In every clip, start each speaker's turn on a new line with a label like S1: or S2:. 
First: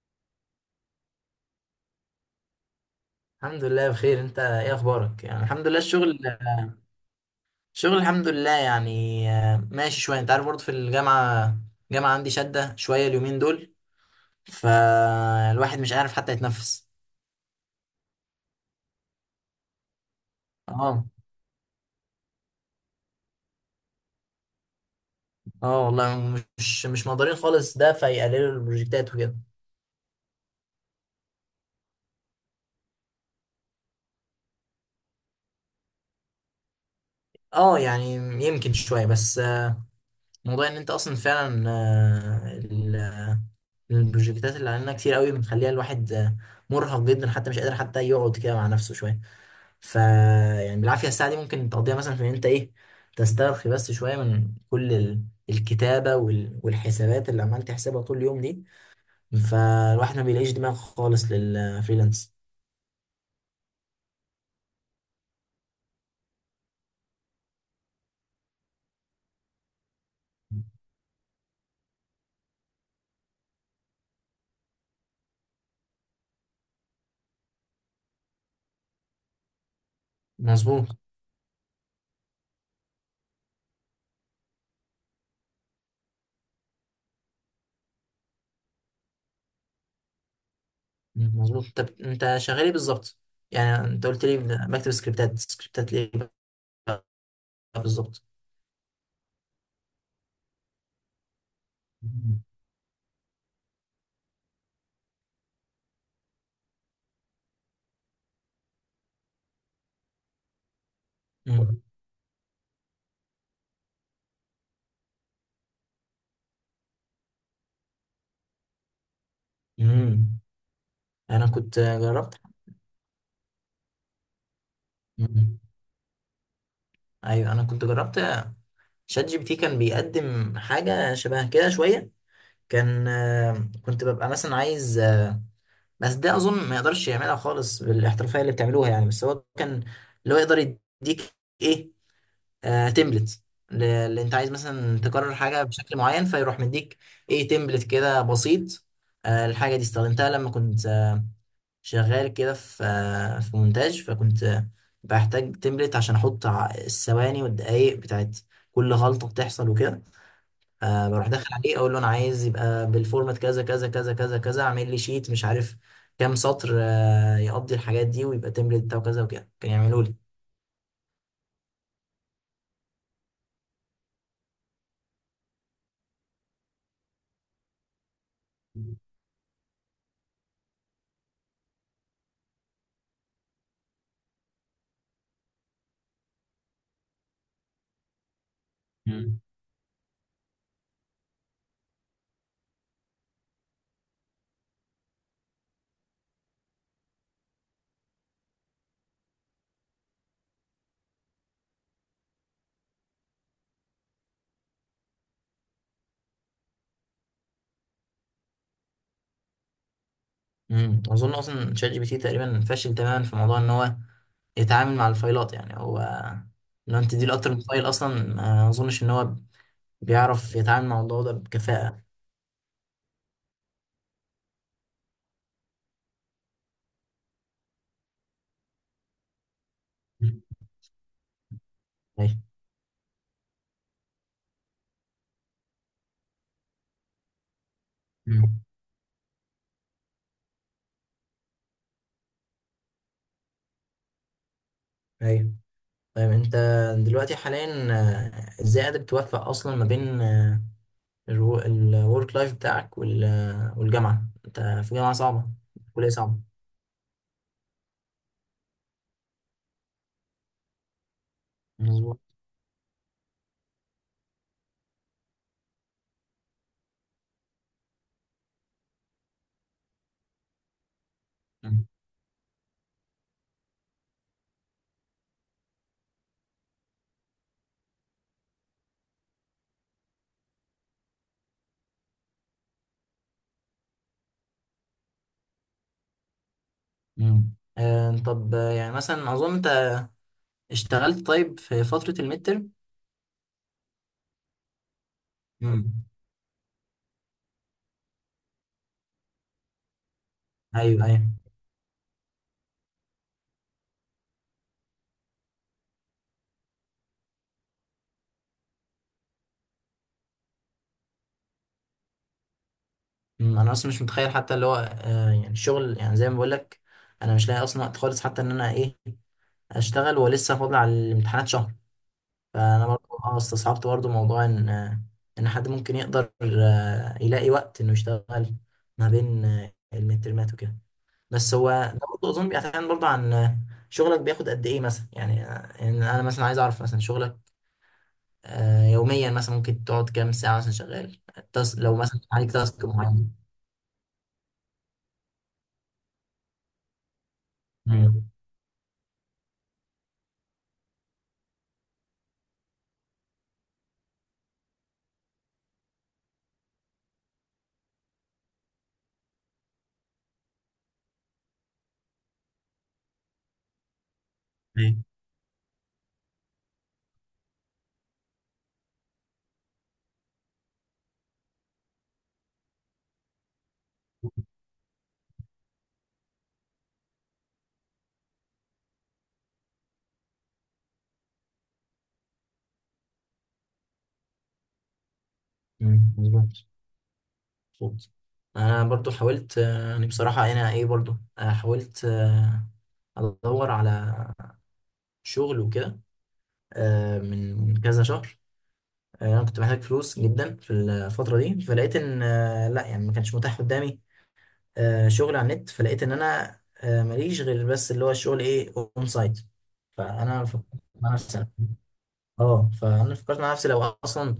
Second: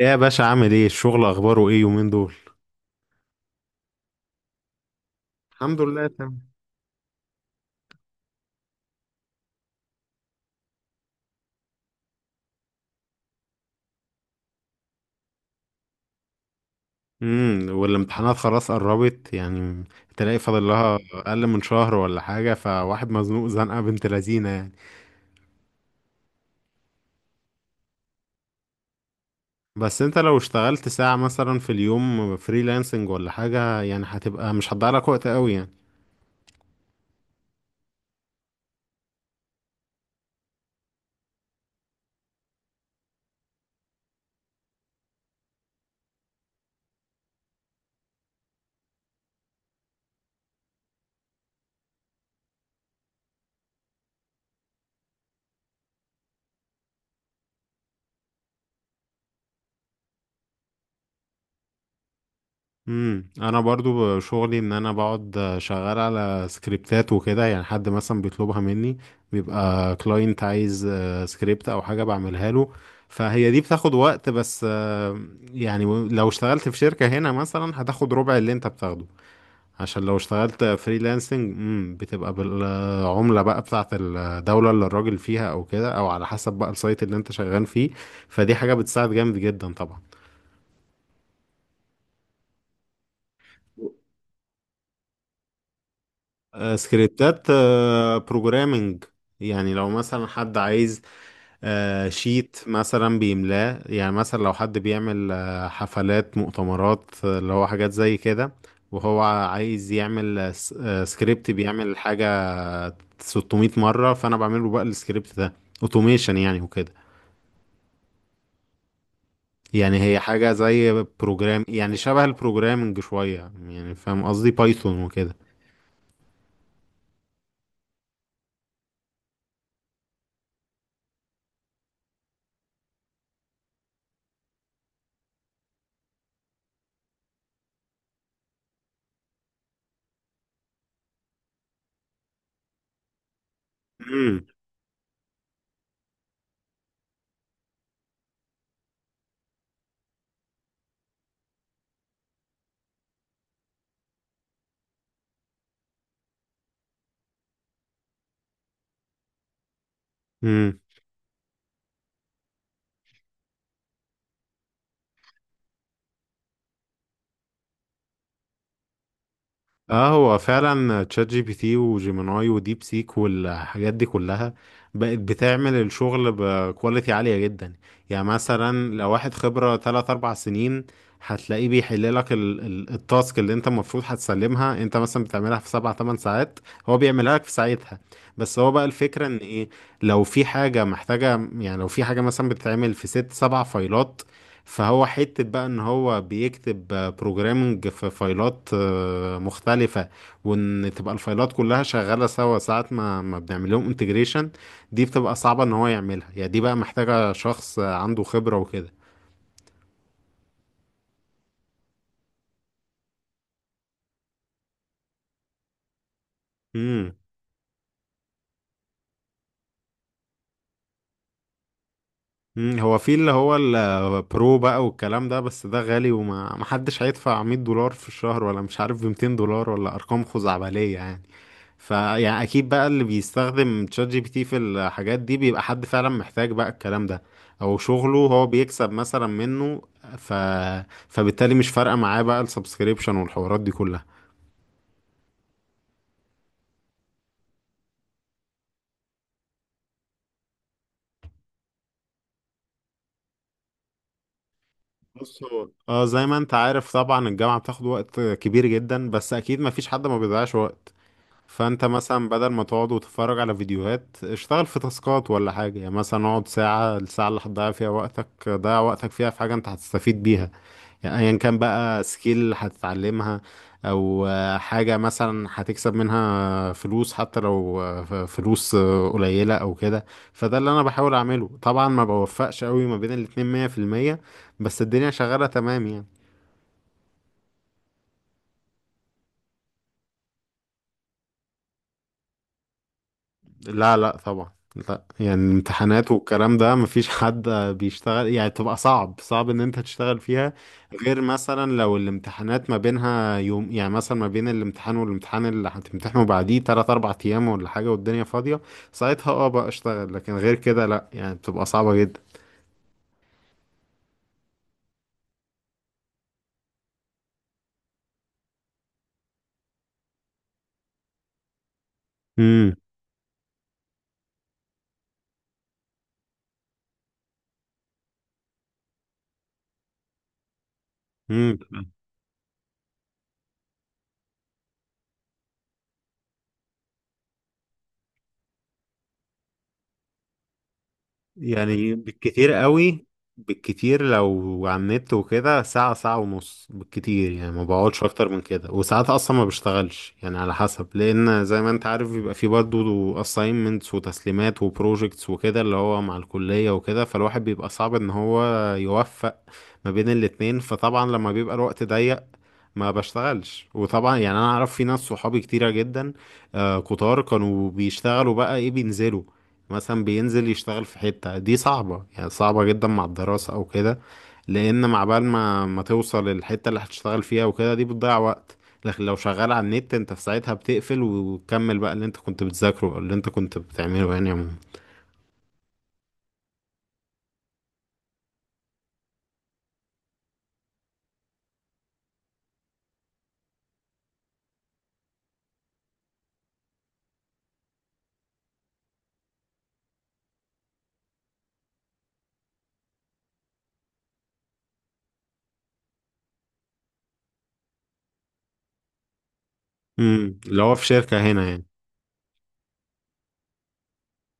S1: ايه يا باشا، عامل ايه؟ الشغل اخباره ايه يومين دول؟
S2: الحمد لله بخير، انت ايه اخبارك؟ يعني الحمد لله.
S1: الحمد لله،
S2: الشغل
S1: تمام.
S2: الحمد لله يعني ماشي شويه. انت عارف برضه في الجامعه، عندي شده شويه اليومين دول، فالواحد مش عارف حتى يتنفس.
S1: والامتحانات خلاص قربت يعني؟ تلاقي فاضل لها
S2: اه.
S1: اقل من شهر ولا حاجه، فواحد مزنوق زنقه بنت لذينه يعني.
S2: اه والله مش مقدرين خالص، ده فيقللوا البروجكتات وكده.
S1: بس انت لو اشتغلت ساعه مثلا في اليوم، فريلانسنج ولا حاجه يعني، هتبقى مش هتضيع لك وقت قوي يعني.
S2: اه يعني يمكن شويه بس. موضوع ان انت اصلا فعلا، البروجكتات اللي علينا كتير قوي، بتخليها الواحد مرهق جدا، حتى مش قادر حتى يقعد كده مع نفسه شويه. ف يعني بالعافيه الساعه دي ممكن تقضيها مثلا في ان انت ايه، تسترخي بس شويه من كل الكتابه والحسابات اللي عمال تحسبها طول اليوم دي. فالواحد ما بيلاقيش دماغ خالص للفريلانس.
S1: انا برضو شغلي ان انا بقعد شغال على سكريبتات وكده، يعني حد مثلا بيطلبها مني. بيبقى كلاينت عايز سكريبت او حاجة بعملها له. فهي دي بتاخد وقت بس. يعني لو اشتغلت في شركة هنا مثلا، هتاخد ربع اللي انت بتاخده. عشان لو اشتغلت
S2: مظبوط.
S1: فريلانسنج بتبقى بالعملة بقى بتاعت الدولة اللي الراجل فيها، او كده، او على حسب بقى السايت اللي انت شغال فيه. فدي حاجة بتساعد جامد جدا طبعا.
S2: مظبوط، طب انت شغال ايه بالظبط؟ يعني انت قلت لي بكتب سكريبتات، سكريبتات ليه بقى؟
S1: سكريبتات،
S2: بالظبط.
S1: بروجرامنج. يعني لو مثلا حد عايز شيت مثلا بيملاه، يعني مثلا لو حد بيعمل حفلات، مؤتمرات، اللي هو حاجات زي كده. وهو عايز يعمل سكريبت
S2: مم.
S1: بيعمل حاجة 600 مرة، فأنا بعمله بقى السكريبت ده اوتوميشن يعني، وكده. يعني هي
S2: مم.
S1: حاجة زي
S2: انا
S1: بروجرام،
S2: كنت
S1: يعني شبه
S2: جربت.
S1: البروجرامنج شوية. يعني فاهم قصدي، بايثون وكده.
S2: مم. ايوه انا كنت جربت شات جي بي تي، كان بيقدم حاجه شبه كده شويه. كان كنت ببقى مثلا عايز بس ده اظن ما يقدرش يعملها خالص بالاحترافيه اللي بتعملوها يعني. بس هو كان اللي هو يقدر يديك ايه، آه، تمبلت. اللي انت عايز مثلا تكرر حاجه بشكل معين، فيروح مديك ايه، تمبلت كده بسيط. آه الحاجه دي استخدمتها لما كنت شغال كده في آه في مونتاج، فكنت بحتاج تمبلت عشان احط الثواني والدقايق بتاعت كل غلطه بتحصل وكده.
S1: امم
S2: آه بروح داخل عليه اقول له انا عايز يبقى بالفورمات كذا كذا كذا كذا كذا، اعمل لي شيت مش عارف كام سطر آه يقضي الحاجات دي، ويبقى تمبلت بتاعه كذا وكده، كان يعملوا
S1: اه،
S2: لي.
S1: هو فعلا تشات جي بي تي وجيميناي وديب سيك والحاجات دي كلها بقت بتعمل الشغل بكواليتي عالية جدا. يعني مثلا لو واحد خبرة 3 4 سنين، هتلاقيه بيحل لك التاسك اللي انت المفروض هتسلمها، انت مثلا بتعملها في 7 8 ساعات، هو بيعملها لك في ساعتها. بس هو بقى الفكرة ان
S2: مم.
S1: ايه، لو في حاجة محتاجة، يعني لو في حاجة مثلا بتتعمل في 6 7 فايلات، فهو حتة بقى ان هو بيكتب بروجرامنج في فايلات مختلفة. وان تبقى الفايلات كلها شغالة سوا، ساعة ما بنعمل لهم انتجريشن، دي بتبقى صعبة ان هو يعملها، يعني دي بقى محتاجة شخص عنده خبرة وكده.
S2: اظن اصلا شات جي بي تي تقريبا فاشل تماما في موضوع ان هو يتعامل مع الفايلات، يعني هو لو انت
S1: امم
S2: تديله اكتر من فايل اصلا، ما اظنش ان هو بيعرف يتعامل مع الموضوع ده بكفاءة.
S1: أمم، هو في اللي هو البرو بقى والكلام ده، بس ده غالي وما محدش هيدفع $100 في الشهر، ولا مش عارف ب $200، ولا ارقام
S2: مم.
S1: خزعبلية يعني. فيعني
S2: أيوة.
S1: اكيد بقى اللي بيستخدم تشات جي بي تي في الحاجات دي بيبقى حد فعلا محتاج بقى الكلام ده، او شغله هو
S2: مم.
S1: بيكسب مثلا منه. ف... فبالتالي مش فارقه معاه بقى السبسكريبشن والحوارات دي كلها.
S2: ايوه. طيب انت دلوقتي حاليا ازاي قادر توفق اصلا ما بين الورك لايف بتاعك والجامعة؟ انت في جامعة
S1: بص،
S2: صعبة،
S1: هو اه
S2: كلية
S1: زي ما
S2: صعبة.
S1: انت عارف طبعا، الجامعه بتاخد وقت كبير جدا، بس اكيد ما فيش حد ما بيضيعش وقت. فانت
S2: مظبوط.
S1: مثلا بدل ما تقعد وتتفرج على فيديوهات، اشتغل في تاسكات ولا حاجه يعني، مثلا اقعد ساعه، الساعه اللي هتضيع فيها وقتك ضيع وقتك فيها في حاجه انت هتستفيد بيها. يعني ايا كان
S2: مم.
S1: بقى، سكيل هتتعلمها، او حاجة مثلا هتكسب منها فلوس، حتى لو فلوس قليلة او كده. فده اللي انا بحاول اعمله طبعا، ما بوفقش قوي ما بين الاتنين 100%، بس الدنيا شغالة تمام يعني.
S2: مم. طب يعني مثلا اظن انت اشتغلت طيب في فترة الميد ترم.
S1: لا، لا طبعا. لا يعني،
S2: مم.
S1: الامتحانات والكلام ده مفيش حد بيشتغل يعني، تبقى صعب، صعب ان انت تشتغل فيها.
S2: ايوه
S1: غير
S2: ايوه.
S1: مثلا لو الامتحانات ما بينها يوم، يعني مثلا ما بين الامتحان والامتحان اللي هتمتحنه بعديه 3 4 ايام ولا حاجة، والدنيا فاضية. ساعتها اه بقى اشتغل، لكن غير كده لا، يعني بتبقى صعبة جدا.
S2: انا اصلا مش متخيل حتى اللي هو آه، يعني الشغل، يعني زي ما بقول لك انا مش لاقي اصلا وقت خالص حتى ان انا ايه اشتغل، ولسه فاضل على الامتحانات شهر. فانا برضه اه استصعبت برضه موضوع ان ان حد ممكن يقدر يلاقي وقت انه يشتغل ما بين المترمات وكده. بس هو
S1: امم
S2: ده برضه اظن بيعتمد برضه عن شغلك بياخد قد ايه مثلا، يعني يعني انا مثلا عايز اعرف مثلا شغلك يوميا مثلا ممكن تقعد كام ساعه مثلا شغال؟
S1: يعني
S2: لو مثلا
S1: بالكتير
S2: عليك تاسك
S1: قوي.
S2: معين.
S1: بالكتير لو على النت وكده، ساعة ساعة ونص بالكتير يعني، ما بقعدش أكتر
S2: مم.
S1: من كده، وساعات أصلا ما بشتغلش يعني على حسب، لأن زي ما أنت عارف بيبقى فيه برضه assignments وتسليمات وبروجيكتس وكده اللي هو مع الكلية وكده، فالواحد بيبقى صعب إن هو يوفق ما بين الاتنين. فطبعا لما بيبقى الوقت ضيق ما بشتغلش. وطبعا يعني انا اعرف في ناس
S2: ايه.
S1: صحابي كتيرة جدا، كتار كانوا بيشتغلوا بقى ايه، بينزلوا، مثلا بينزل يشتغل في حتة، دي صعبة يعني، صعبة جدا مع الدراسة او كده. لان مع بال ما توصل الحتة اللي هتشتغل فيها وكده، دي بتضيع وقت. لكن لو شغال على النت انت في ساعتها بتقفل وتكمل بقى اللي انت كنت بتذاكره أو اللي انت كنت بتعمله، يعني عموما.
S2: مم. مظبوط. مظبوط. انا برضو حاولت يعني بصراحه انا ايه برضو حاولت ادور على شغل وكده من كذا شهر. انا كنت محتاج فلوس جدا في الفتره دي، فلقيت ان لا يعني ما كانش متاح قدامي شغل على النت، فلقيت ان انا ماليش غير بس اللي هو الشغل ايه، اون سايت. فانا
S1: اللي
S2: فكرت
S1: هو في
S2: مع
S1: شركة
S2: نفسي،
S1: هنا يعني؟
S2: اه فانا فكرت مع نفسي لو اصلا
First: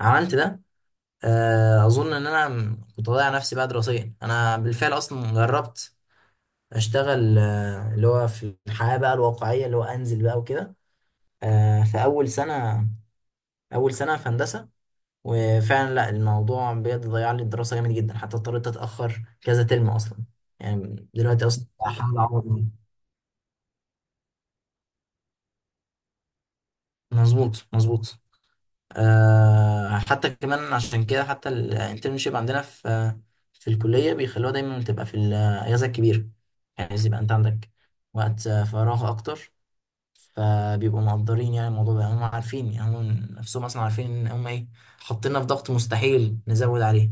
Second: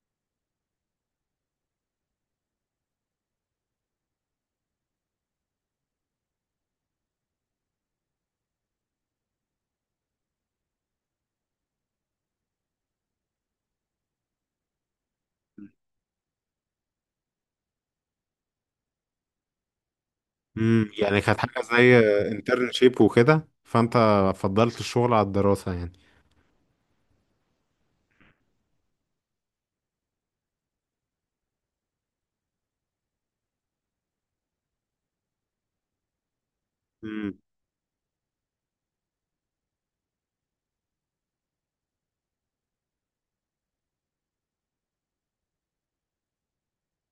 S2: عملت ده، اظن ان انا كنت هضيع نفسي بقى دراسيا. انا بالفعل اصلا جربت اشتغل، اللي هو في الحياه بقى الواقعيه، اللي هو انزل بقى وكده، في اول سنه، في هندسه. وفعلا لا الموضوع بجد ضيع لي الدراسة جامد جدا، حتى اضطريت اتأخر كذا ترم اصلا. يعني
S1: يعني كانت
S2: دلوقتي
S1: حاجة
S2: اصلا
S1: زي
S2: بحاول اعوض.
S1: انترنشيب وكده، فانت فضلت الشغل على الدراسة يعني؟
S2: مظبوط مظبوط. أه حتى كمان عشان كده حتى الانترنشيب عندنا في الكلية بيخلوها دايما تبقى في الأجازة الكبيرة، يعني عايز يبقى انت
S1: امم
S2: عندك وقت فراغ اكتر. فبيبقوا مقدرين يعني الموضوع ده، هم عارفين، يعني هم نفسهم اصلا عارفين ان هم ايه، حاطيننا في ضغط مستحيل نزود عليه.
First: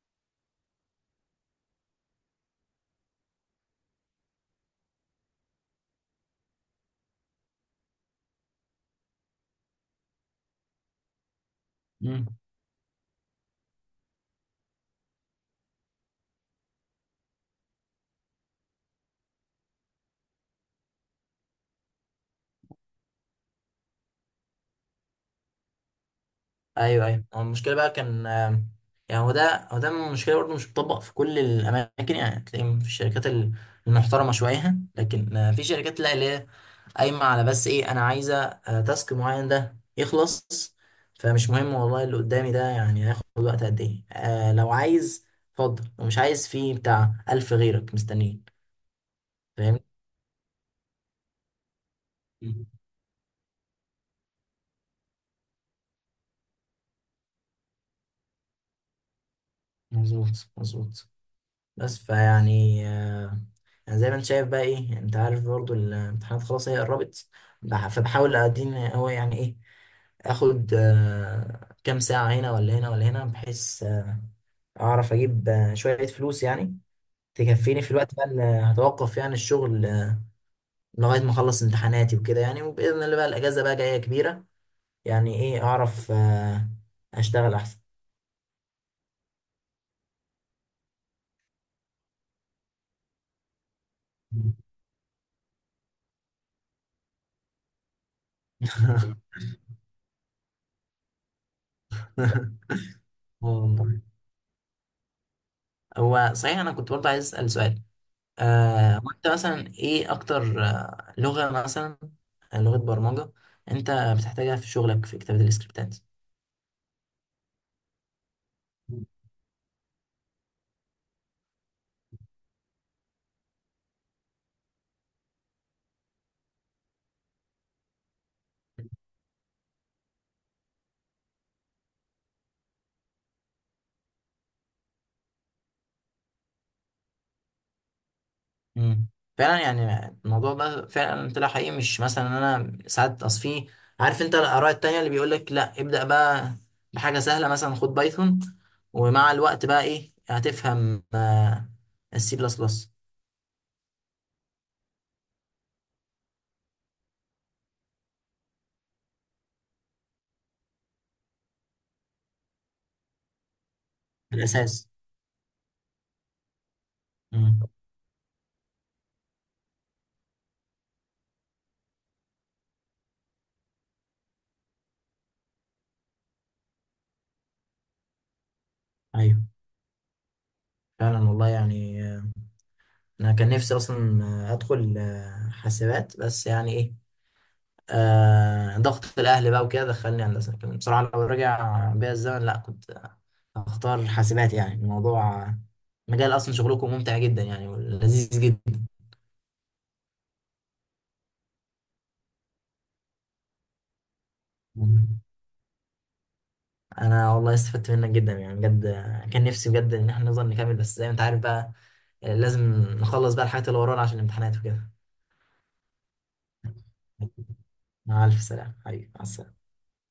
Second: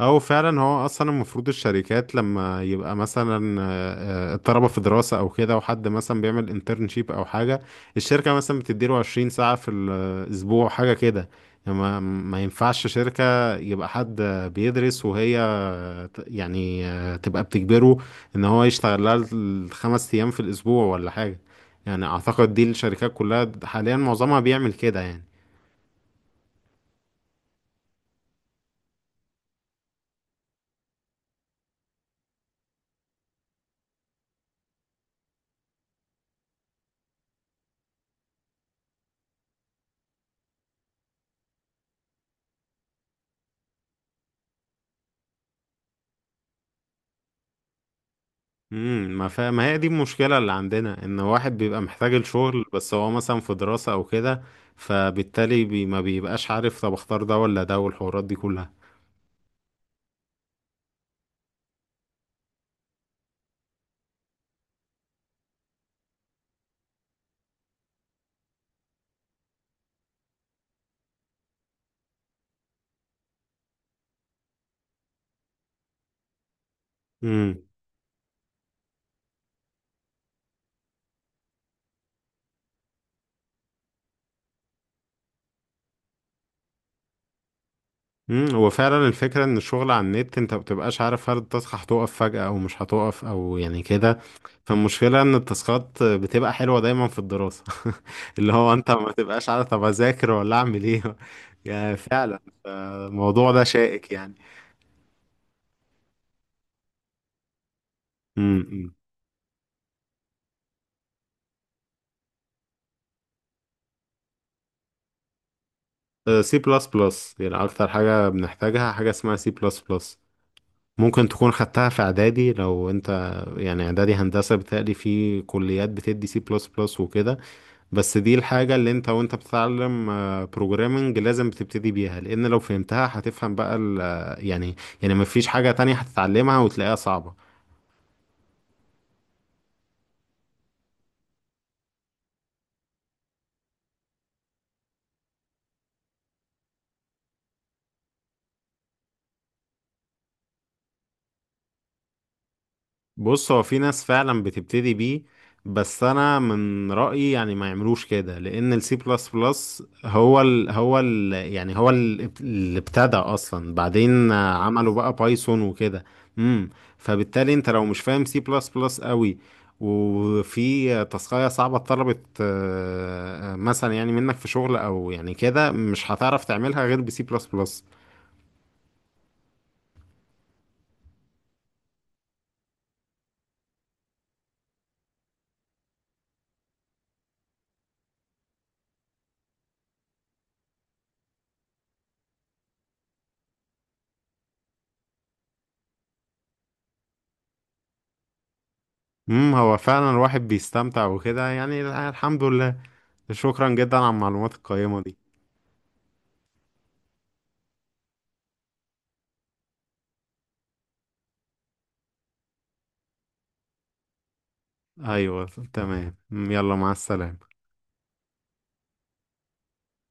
S1: او فعلا هو اصلا المفروض الشركات لما يبقى مثلا الطلبة في دراسة او كده، وحد مثلا بيعمل انترنشيب او حاجة، الشركة مثلا بتديله 20 ساعة في الاسبوع، حاجة كده. يعني ما
S2: مم.
S1: ما ينفعش شركة يبقى حد بيدرس وهي، يعني تبقى بتجبره ان هو يشتغل لها الـ5 ايام في الاسبوع ولا حاجة. يعني اعتقد دي الشركات كلها حاليا معظمها بيعمل كده يعني.
S2: ايوه ايوه. هو المشكله بقى كان يعني هو ده المشكله برضه، مش بتطبق في كل الاماكن. يعني تلاقي في الشركات المحترمه شويه، لكن في شركات لا، اللي هي قايمه على بس ايه، انا عايزه تاسك معين ده يخلص، فمش مهم والله اللي قدامي ده يعني هياخد وقت قد ايه. آه لو عايز اتفضل، ومش عايز في بتاع ألف غيرك مستنيين.
S1: ما هي
S2: فاهم.
S1: دي المشكلة اللي عندنا، ان واحد بيبقى محتاج الشغل بس هو مثلا في دراسة او كده، فبالتالي ما بيبقاش عارف طب اختار ده ولا ده والحوارات دي كلها.
S2: مظبوط مظبوط. بس فيعني آه، يعني زي ما انت شايف بقى ايه، يعني انت عارف برضو الامتحانات خلاص هي قربت، فبحاول ادين هو يعني ايه، اخد كام ساعة هنا ولا هنا ولا هنا، بحيث اعرف اجيب شوية فلوس يعني،
S1: مم.
S2: تكفيني في الوقت بقى اللي هتوقف يعني الشغل لغاية ما اخلص امتحاناتي وكده يعني. وبإذن الله بقى الاجازة بقى جاية كبيرة، يعني ايه اعرف اشتغل احسن.
S1: هو فعلا الفكرة ان الشغل على النت انت مبتبقاش عارف هل التاسك هتقف فجأة او مش هتقف، او يعني كده. فالمشكلة ان التاسكات بتبقى حلوة دايما في الدراسة. اللي هو انت ما تبقاش عارف، طب اذاكر ولا اعمل ايه؟ يعني فعلا
S2: اه
S1: الموضوع ده
S2: والله.
S1: شائك يعني.
S2: هو صحيح انا كنت برضه عايز اسال سؤال،
S1: امم
S2: وانت مثلا ايه اكتر لغة مثلا لغة برمجة انت بتحتاجها في شغلك في كتابة السكريبتات؟
S1: سي بلس بلس يعني، اكتر حاجة بنحتاجها حاجة اسمها سي بلس بلس. ممكن تكون خدتها في اعدادي لو انت يعني اعدادي هندسة، بتقلي في كليات بتدي سي بلس بلس وكده. بس دي الحاجة اللي انت وانت بتتعلم بروجرامنج لازم بتبتدي بيها، لان لو فهمتها هتفهم بقى يعني، يعني مفيش حاجة تانية هتتعلمها وتلاقيها صعبة.
S2: مم. فعلا يعني الموضوع ده فعلا طلع حقيقي. مش مثلا انا ساعات اصفيه، عارف انت الاراء التانية اللي بيقول لك لا ابدأ بقى بحاجة سهلة مثلا، خد بايثون، ومع الوقت بقى ايه هتفهم آه السي بلس بلس.
S1: بص، هو في ناس فعلا بتبتدي بيه، بس انا من رأيي يعني ما يعملوش كده، لان السي بلس بلس هو ال هو ال يعني هو ال- اللي ابتدى اصلا، بعدين
S2: الاساس.
S1: عملوا بقى بايثون وكده. امم فبالتالي
S2: مم.
S1: انت لو مش فاهم سي بلس بلس قوي، وفي تاسكاية صعبة اتطلبت مثلا يعني منك في شغل او يعني كده، مش هتعرف تعملها غير بسي بلس بلس.
S2: ايوه فعلا والله. يعني انا كان نفسي اصلا ادخل حاسبات، بس يعني ايه، آه ضغط الاهل بقى وكده دخلني هندسه، لكن بصراحه لو رجع بيا الزمن لا كنت اختار حاسبات. يعني الموضوع مجال اصلا شغلكم ممتع جدا يعني ولذيذ جدا.
S1: هو فعلا الواحد بيستمتع وكده يعني، الحمد لله. شكرا جدا على المعلومات القيمة دي.
S2: انا والله استفدت منك جدا يعني بجد، كان نفسي بجد ان احنا نفضل نكمل، بس زي ما انت عارف بقى لازم نخلص بقى الحاجات اللي ورانا عشان الامتحانات وكده.
S1: ايوه، تمام، مم، يلا مع السلامة.
S2: مع الف سلامه حبيبي، مع السلامه.